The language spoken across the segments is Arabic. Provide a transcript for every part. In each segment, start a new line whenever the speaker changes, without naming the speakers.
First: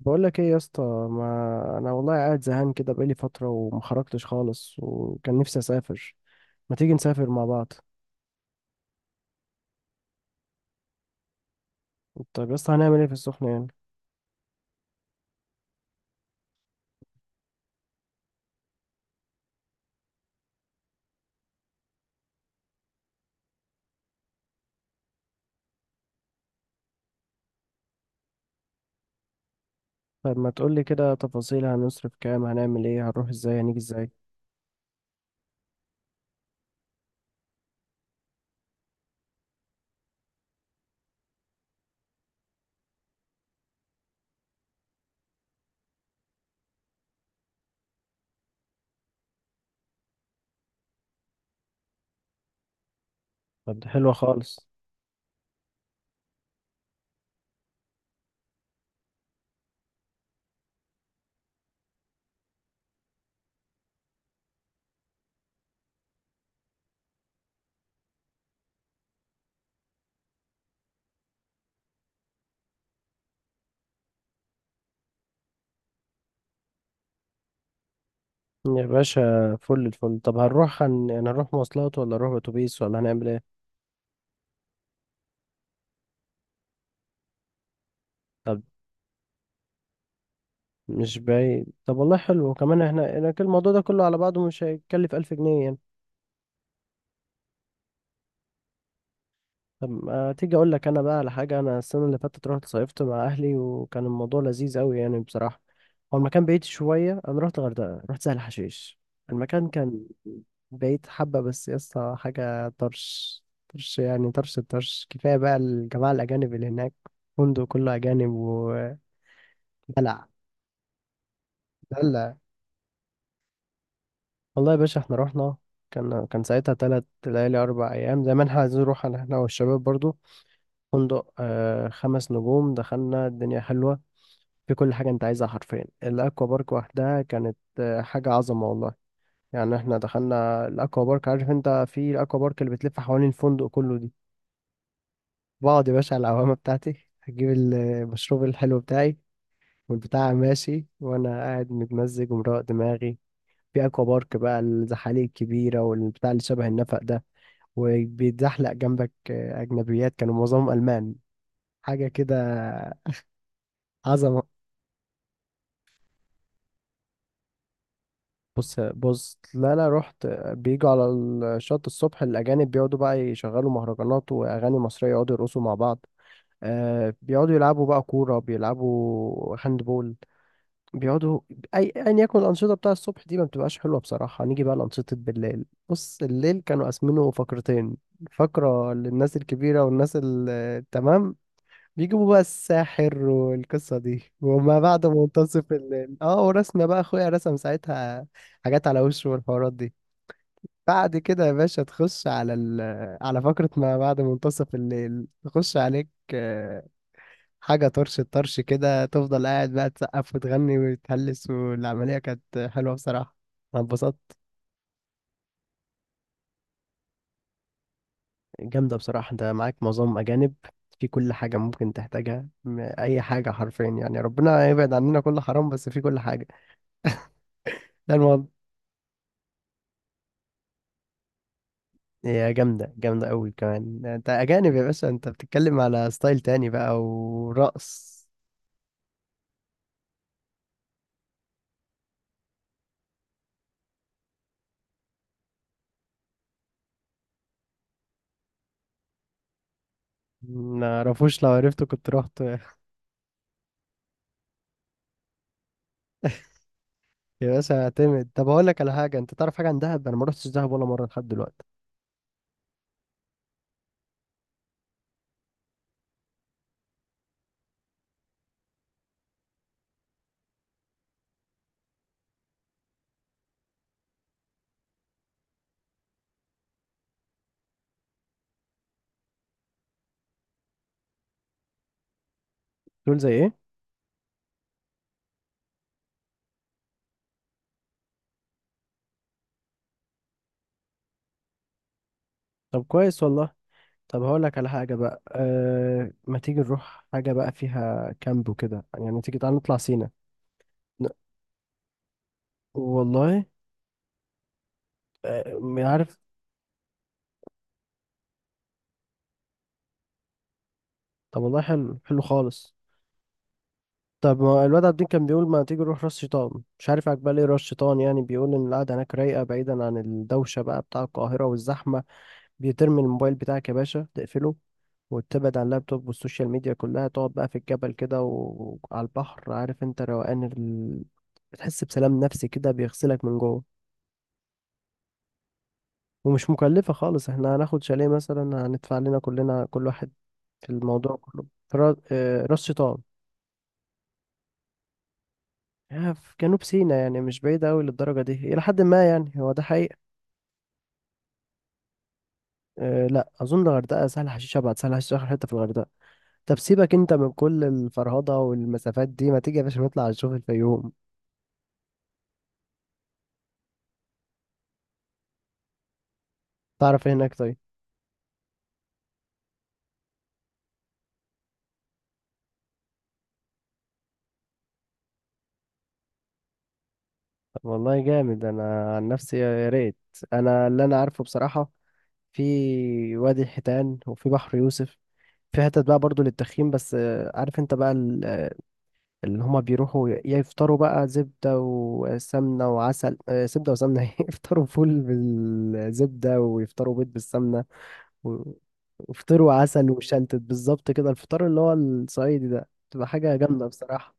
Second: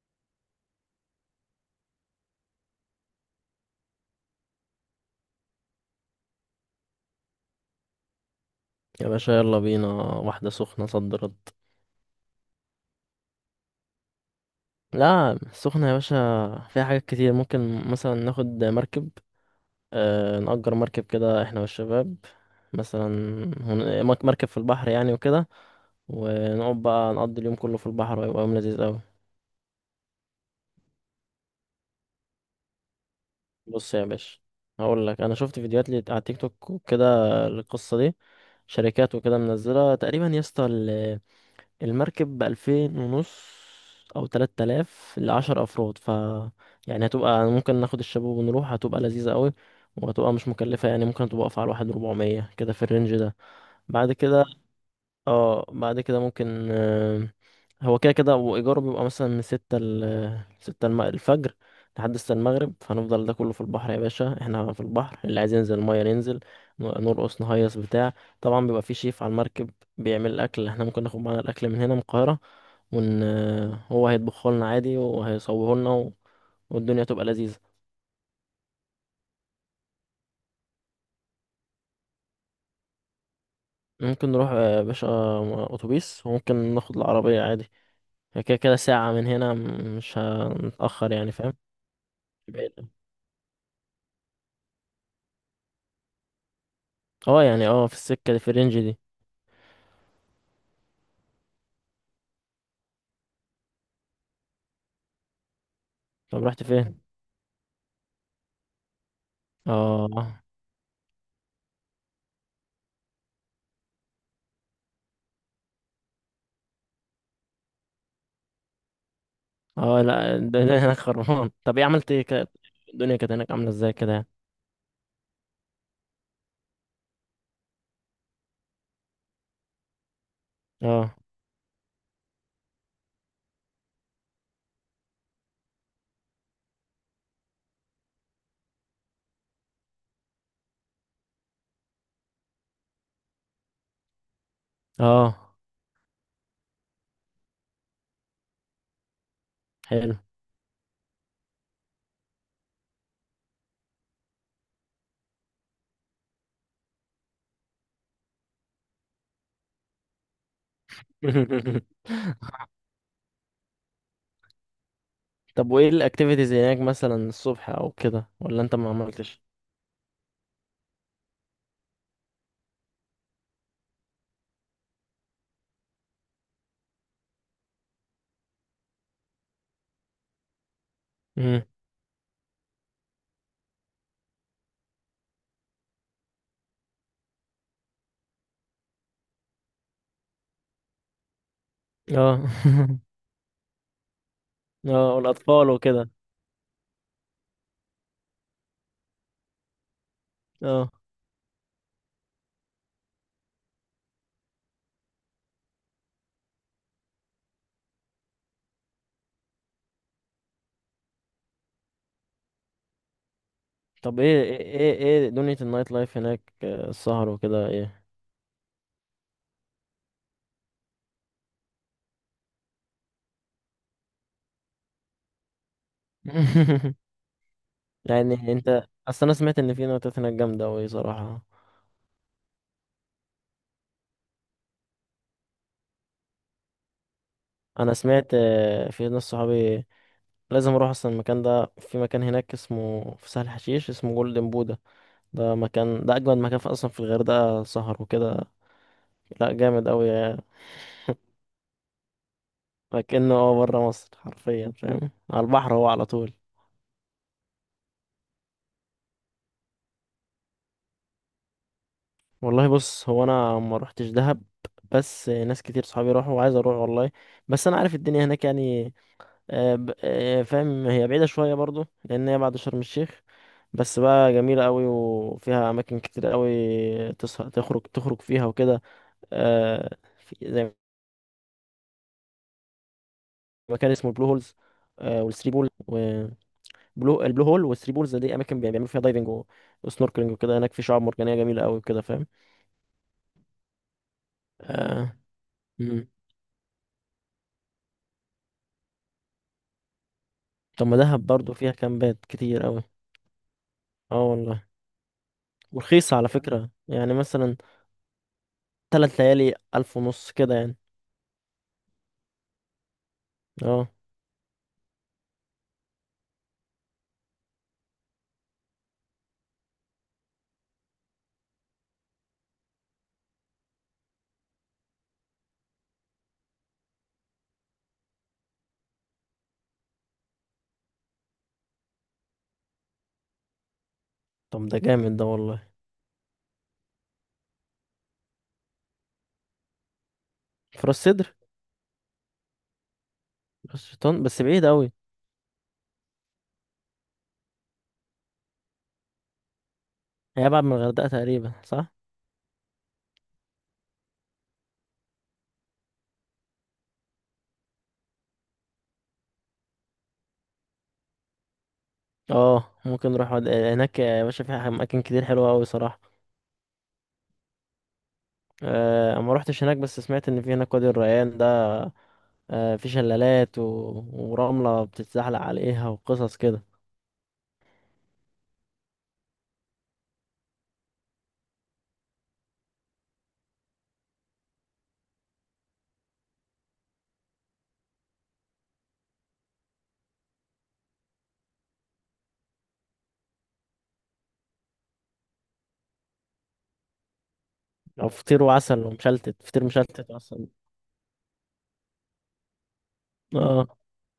بقول لك ايه يا اسطى؟ ما انا والله قاعد زهقان كده بقالي فتره وما خرجتش خالص وكان نفسي اسافر. ما تيجي نسافر مع بعض؟
يا باشا، يلا بينا واحدة سخنة صد رد.
طب يا اسطى هنعمل ايه في السخنه يعني؟
لا، سخنة يا باشا. فيها حاجات كتير، ممكن مثلا ناخد مركب. نأجر مركب كده احنا والشباب، مثلا. مركب في البحر يعني، وكده. ونقعد بقى نقضي اليوم كله في البحر، ويبقى يوم لذيذ قوي.
طب ما تقول لي كده تفاصيل، هنصرف كام، هنعمل ايه، هنروح ازاي، هنيجي
بص يا
ازاي؟
باشا، هقول لك، انا شفت فيديوهات لي على تيك توك وكده. القصة دي شركات وكده منزلة تقريبا يا اسطى، المركب 2500 أو 3000 لـ10 أفراد يعني هتبقى ممكن ناخد الشباب ونروح، هتبقى لذيذة قوي. وهتبقى مش مكلفة، يعني ممكن تبقى واقفة على واحد ربعمية كده في الرينج ده.
طب دي حلوه
بعد كده
خالص.
اه بعد كده ممكن، هو كده كده، وإيجاره بيبقى مثلا من 6 ل 6 الفجر لحد 6 المغرب. فهنفضل ده كله في البحر يا باشا، احنا في البحر، اللي عايز ينزل المية ننزل، نرقص نهيص بتاع. طبعا بيبقى في شيف على المركب بيعمل الأكل، احنا ممكن ناخد معانا الأكل من هنا من القاهرة ون هو هيطبخه لنا عادي وهيصوره لنا والدنيا تبقى لذيذة.
يا باشا فل الفل. طب هنروح يعني هنروح مواصلات ولا نروح اتوبيس ولا هنعمل ايه؟
ممكن نروح يا باشا أتوبيس، وممكن ناخد العربية عادي. هي كده
طب
كده ساعة من هنا، مش هنتأخر
مش
يعني، فاهم.
بعيد، طب والله حلو، وكمان
بعيد.
احنا كل الموضوع ده كله على بعضه مش هيكلف 1000 جنيه يعني.
اه، يعني في السكة اللي في الرينج دي.
طب ما تيجي اقول لك انا بقى على حاجه، انا السنه اللي فاتت رحت صيفت مع اهلي وكان الموضوع لذيذ قوي يعني بصراحه. هو المكان
طب رحت
بعيد
فين؟
شويه، انا رحت الغردقه، رحت سهل حشيش. المكان كان
اه.
بعيد حبه، بس يا اسطى حاجه طرش طرش يعني طرش الطرش، كفايه بقى الجماعه الاجانب اللي هناك، فندق كله اجانب ودلع
اه لا، الدنيا هناك خربان. طب ايه عملت ايه
دلع.
كده؟ الدنيا كانت هناك عاملة ازاي كده يعني؟
والله يا باشا احنا رحنا، كان ساعتها 3 ليالي 4 أيام، زي ما احنا عايزين نروح، احنا والشباب برضو.
اه،
فندق 5 نجوم، دخلنا الدنيا حلوة في كل حاجة انت عايزها حرفيا. الاكوا بارك وحدها كانت حاجة عظمة والله. يعني احنا دخلنا الاكوا بارك، عارف انت، في الاكوا بارك اللي بتلف حوالين الفندق كله دي،
اه،
بقعد يا باشا على العوامة بتاعتي، هجيب المشروب الحلو بتاعي
حلو.
والبتاع ماشي وانا قاعد متمزج ومروق دماغي. في اكوا بارك بقى الزحاليق الكبيرة والبتاع اللي شبه النفق ده، وبيتزحلق جنبك اجنبيات كانوا معظمهم المان، حاجة كده عظمة.
طب وايه الاكتيفيتيز هناك مثلا الصبح او كده، ولا انت
بص
ما
بص،
عملتش؟
لا لا رحت. بيجوا على الشط الصبح، الأجانب بيقعدوا بقى يشغلوا مهرجانات وأغاني مصرية، يقعدوا يرقصوا مع بعض. آه بيقعدوا يلعبوا بقى كورة، بيلعبوا هاند بول، بيقعدوا
امم.
أي أيا يكن. الأنشطة بتاع الصبح دي ما بتبقاش حلوة بصراحة، نيجي بقى لأنشطة بالليل. بص الليل كانوا قاسمينه فقرتين: فقرة للناس الكبيرة والناس التمام، بيجيبوا بقى
اه.
الساحر والقصة دي، وما بعد
اه، والاطفال
منتصف
وكده.
الليل ورسمة بقى اخويا رسم ساعتها حاجات على وشه والحوارات دي.
اه،
بعد كده يا باشا تخش على على فقرة ما بعد منتصف الليل، تخش عليك حاجة طرش الطرش كده، تفضل قاعد بقى تسقف وتغني وتهلس، والعملية كانت حلوة بصراحة، أنا
طب
اتبسطت.
ايه ايه ايه إيه دنيا النايت لايف هناك، السهر وكده ايه؟
جامدة بصراحة، أنت معاك معظم أجانب، في كل حاجة ممكن تحتاجها أي حاجة حرفيا يعني، ربنا يبعد عننا كل حرام، بس في كل حاجة. ده
يعني انت اصل انا سمعت ان في نايتات هناك جامدة اوي صراحة.
هي جامدة جامدة أوي، كمان أنت أجانب يا باشا، أنت بتتكلم على ستايل تاني بقى
انا
ورقص.
سمعت، في ناس صحابي، لازم اروح اصلا المكان ده. في مكان هناك اسمه في سهل حشيش اسمه جولدن بودا، ده اجمد مكان في اصلا في الغردقه، سهر وكده. لا، جامد قوي.
معرفوش، لو عرفته كنت رحت.
لكنه هو بره مصر حرفيا، فاهم، على البحر هو على طول.
يا باشا اعتمد، طب هقول لك على حاجة، أنت تعرف حاجة عن دهب؟ أنا ما رحتش دهب ولا مرة لحد دلوقتي.
والله بص، هو انا ما روحتش دهب، بس ناس كتير صحابي راحوا وعايز اروح والله. بس انا عارف الدنيا هناك يعني، فاهم، هي بعيدة شوية برضو لأن هي بعد شرم الشيخ. بس بقى جميلة قوي، وفيها أماكن كتير قوي تسهر تخرج، فيها وكده. آه، في زي
تقول زي إيه؟
مكان اسمه البلو هولز، والثري بول وبلو، البلو هول والثري بولز دي أماكن بيعملوا فيها دايفنج وسنوركلينج وكده، هناك في شعاب مرجانية جميلة قوي وكده، فاهم.
طب كويس والله. طب هقول لك على حاجة
آه،
بقى،
مم.
أه ما تيجي نروح حاجة بقى فيها كامب وكده يعني، ما تيجي تعالى نطلع سينا.
طب ما
ن-
دهب برضو فيها كامبات كتير قوي.
والله،
اه والله.
أه
ورخيصة
عارف.
على فكرة، يعني مثلا 3 ليالي 1500 كده يعني.
طب والله حلو حلو خالص.
اه.
طب ما الواد عابدين كان بيقول ما تيجي نروح راس شيطان، مش عارف عجبال ايه راس شيطان يعني، بيقول ان القعده هناك رايقه بعيدا عن الدوشه بقى بتاع القاهره والزحمه، بيترمي الموبايل بتاعك يا باشا تقفله، وتبعد عن اللابتوب والسوشيال ميديا كلها، تقعد بقى في الجبل كده وعلى البحر، عارف انت روقان بتحس بسلام نفسي كده بيغسلك من جوه.
طب ده جامد ده، والله.
ومش مكلفه خالص، احنا هناخد شاليه مثلا هندفع لنا كلنا كل واحد في
فراس
الموضوع
سدر،
كله، في راس شيطان.
راس شيطان بس بعيد قوي.
في جنوب سيناء يعني، مش بعيدة أوي للدرجة دي، إلى حد ما يعني، هو ده حقيقة.
هي ابعد من الغردقه تقريبا، صح.
أه لا أظن، الغردقة سهل حشيش أبعد، سهل حشيش آخر حتة في الغردقة. طب سيبك أنت من كل الفرهضة والمسافات دي، ما تيجي يا باشا نطلع نشوف الفيوم؟
اه، ممكن نروح هناك يا باشا، في اماكن كتير حلوه قوي صراحه.
تعرف إيه هناك طيب؟
آه، ما روحتش هناك، بس سمعت ان في هناك وادي الريان ده، آه، في شلالات ورمله بتتزحلق عليها وقصص كده.
طب والله جامد، أنا عن نفسي يا ريت. أنا اللي أنا عارفه بصراحة، في وادي الحيتان وفي بحر يوسف، في حتت بقى برضو للتخييم، بس عارف أنت بقى، اللي هما بيروحوا يفطروا بقى زبدة وسمنة وعسل، زبدة وسمنة إيه؟ يفطروا فول بالزبدة ويفطروا بيض بالسمنة
او فطير
و-
وعسل ومشلتت،
ويفطروا
فطير
عسل
مشلتت
وشلتت
اصلا.
بالظبط كده، الفطار اللي هو الصعيدي ده تبقى حاجة جامدة
اه.
بصراحة.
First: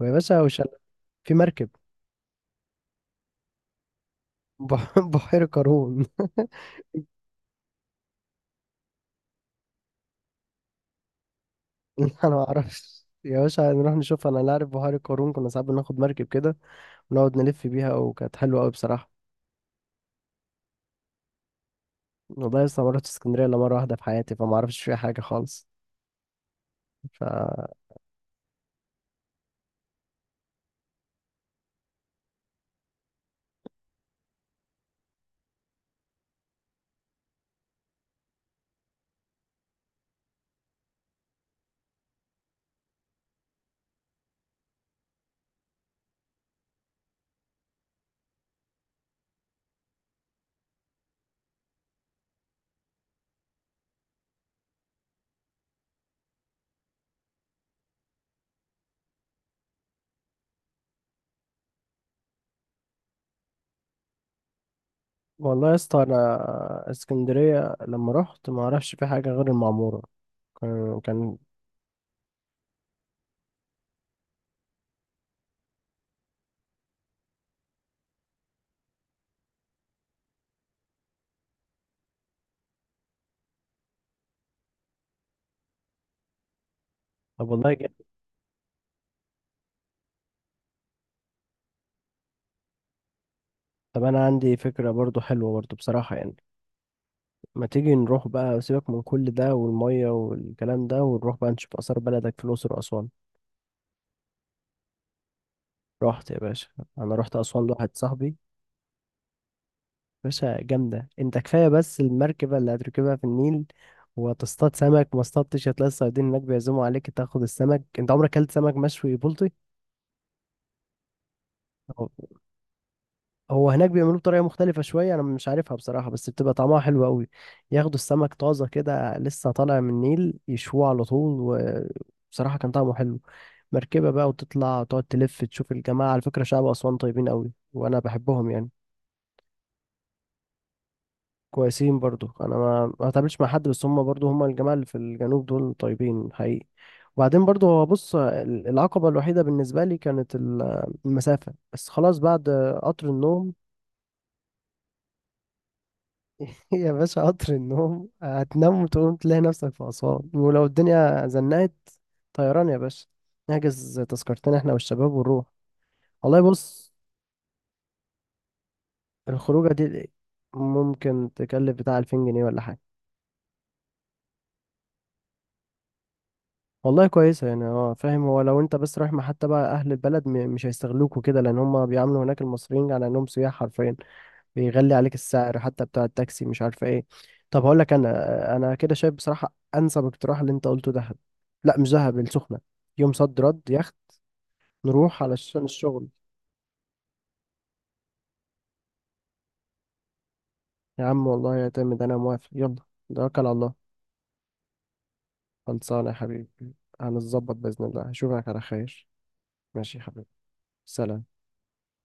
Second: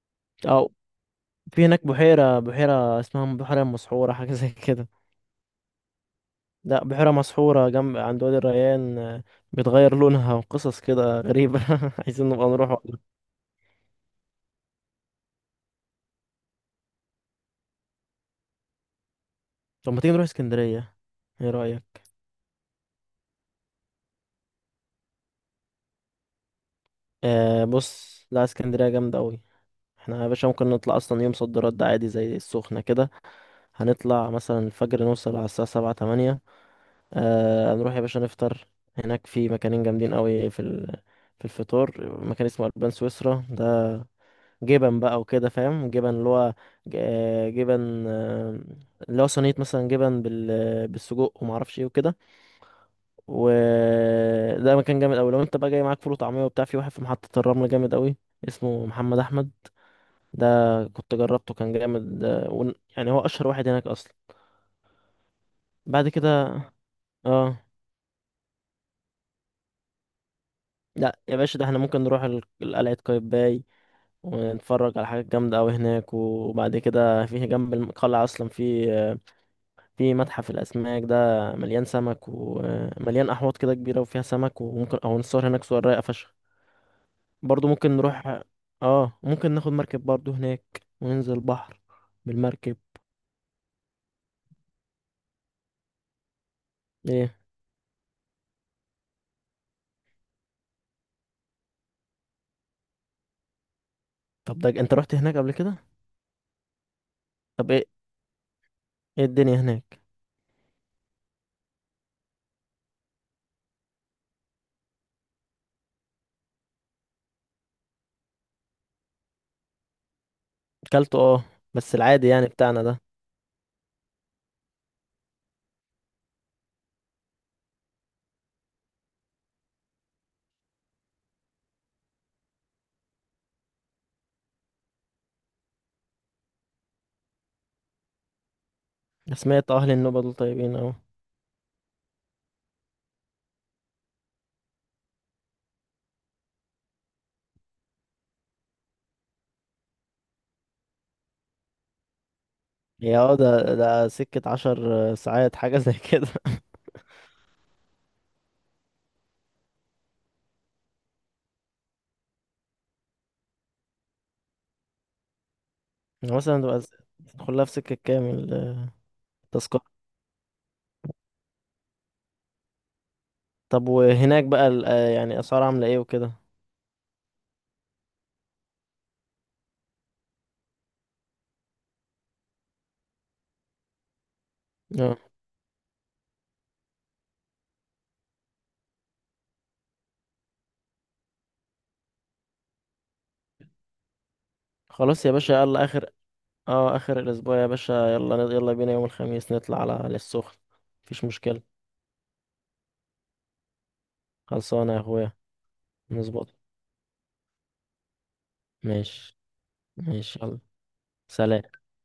ويا باشا
او،
وشلتت في
في
مركب.
هناك بحيره اسمها بحيره مسحوره حاجه زي كده.
بحيرة قارون
لا، بحيره مسحوره جنب عند وادي الريان، بتغير لونها وقصص كده غريبة.
انا
عايزين
ما
نبقى نروح.
اعرفش يا باشا، نروح نشوف، انا لا اعرف، بحيرة قارون كنا ساعات بناخد مركب كده ونقعد نلف بيها وكانت حلوة قوي بصراحة.
طب ما تيجي نروح اسكندرية، ايه رأيك؟
والله لسه ما رحتش اسكندرية الا مرة واحدة في حياتي، فما اعرفش فيها حاجة خالص ف.
آه بص، لا اسكندرية جامدة أوي. احنا يا باشا ممكن نطلع أصلا يوم صد رد عادي زي السخنة كده، هنطلع مثلا الفجر نوصل على الساعة 7 أو 8. آه، نروح يا باشا نفطر، هناك في مكانين جامدين أوي في الفطور مكان اسمه ألبان سويسرا ده، جبن بقى وكده، فاهم، جبن اللي هو جبن، اللي هو صينية مثلا جبن بالسجق ومعرفش ايه وكده. وده مكان جامد قوي. لو انت بقى جاي معاك فول وطعميه وبتاع، في واحد في محطه الرمل جامد قوي اسمه محمد احمد ده، كنت جربته كان جامد ده، يعني هو اشهر واحد هناك اصلا.
والله يا اسطى
بعد كده،
انا
اه،
اسكندريه لما رحت ما اعرفش في حاجه غير المعموره. كان
لا يا
كان
باشا، ده احنا ممكن نروح قلعه قايتباي ونتفرج على حاجات جامده قوي هناك، وبعد كده في جنب القلعه اصلا في، في متحف الاسماك ده مليان سمك ومليان احواض كده كبيره وفيها سمك، وممكن او نصور هناك صور رايقه فشخ.
طب
برضو
والله
ممكن
جامد.
نروح، اه، ممكن ناخد مركب برضو هناك وننزل البحر بالمركب.
طب انا عندي فكره برضو حلوه برضو بصراحه يعني،
ايه؟
ما تيجي نروح بقى، سيبك من كل ده والميه والكلام ده، ونروح بقى نشوف اثار بلدك في الاقصر واسوان.
طب ده انت رحت هناك قبل كده؟
رحت يا باشا، رحت اسوان
طب، ايه
لواحد صاحبي.
الدنيا هناك؟
باشا جامده، انت كفايه بس المركبه اللي هتركبها في النيل وتصطاد سمك، ما اصطادتش هتلاقي الصيادين هناك بيعزموا عليك تاخد السمك، انت عمرك اكلت سمك مشوي بلطي؟
اكلته، اه، بس العادي يعني بتاعنا ده.
هو هناك بيعملوه بطريقة مختلفة شوية أنا مش عارفها بصراحة، بس بتبقى طعمها حلو أوي، ياخدوا السمك طازة كده لسه طالع من النيل يشووه على طول، وبصراحة كان طعمه حلو. مركبة بقى وتطلع وتقعد تلف تشوف الجماعة، على فكرة شعب أسوان طيبين أوي وأنا بحبهم يعني.
سمعت اهل النوبة دول طيبين اوي.
كويسين برضو، أنا ما ما اتقابلتش مع حد، بس هم برضو هم الجماعة اللي في الجنوب دول طيبين حقيقي. وبعدين برضو هو بص، العقبة الوحيدة بالنسبة لي كانت المسافة، بس خلاص بعد قطر
هي اه،
النوم.
ده سكة 10 ساعات، حاجة زي كده.
يا باشا قطر النوم، هتنام وتقوم تلاقي نفسك في أسوان، ولو الدنيا زنقت طيران يا باشا، نحجز تذكرتين احنا والشباب ونروح.
يعني
والله
مثلا تبقى
بص،
تدخلها في سكة كامل،
الخروجة
التذكرة.
دي ممكن تكلف بتاع 2000 جنيه ولا حاجة.
طب وهناك بقى يعني اسعار عاملة ايه وكده؟
والله كويسة يعني، اه فاهم، هو لو انت بس رايح مع حتى بقى أهل البلد مش هيستغلوك وكده، لأن هما بيعاملوا هناك المصريين على إنهم سياح حرفيا، بيغلي عليك
اه،
السعر حتى بتاع التاكسي مش عارفه ايه. طب هقول لك انا كده شايف بصراحه انسب اقتراح اللي انت قلته دهب. لا مش دهب، السخنه، يوم صد رد، يخت، نروح
خلاص يا باشا،
علشان
يلا
الشغل.
اخر. اه، اخر الاسبوع يا باشا، يلا يلا بينا يوم الخميس نطلع على السخن.
يا
مفيش
عم والله
مشكلة.
يعتمد، انا موافق يلا، توكل على الله.
خلصانة يا اخويا.
خلصانه يا حبيبي.
نظبط.
هنظبط باذن الله، اشوفك على خير.
ماشي.
ماشي يا حبيبي.
ماشي يلا.
سلام.
سلام.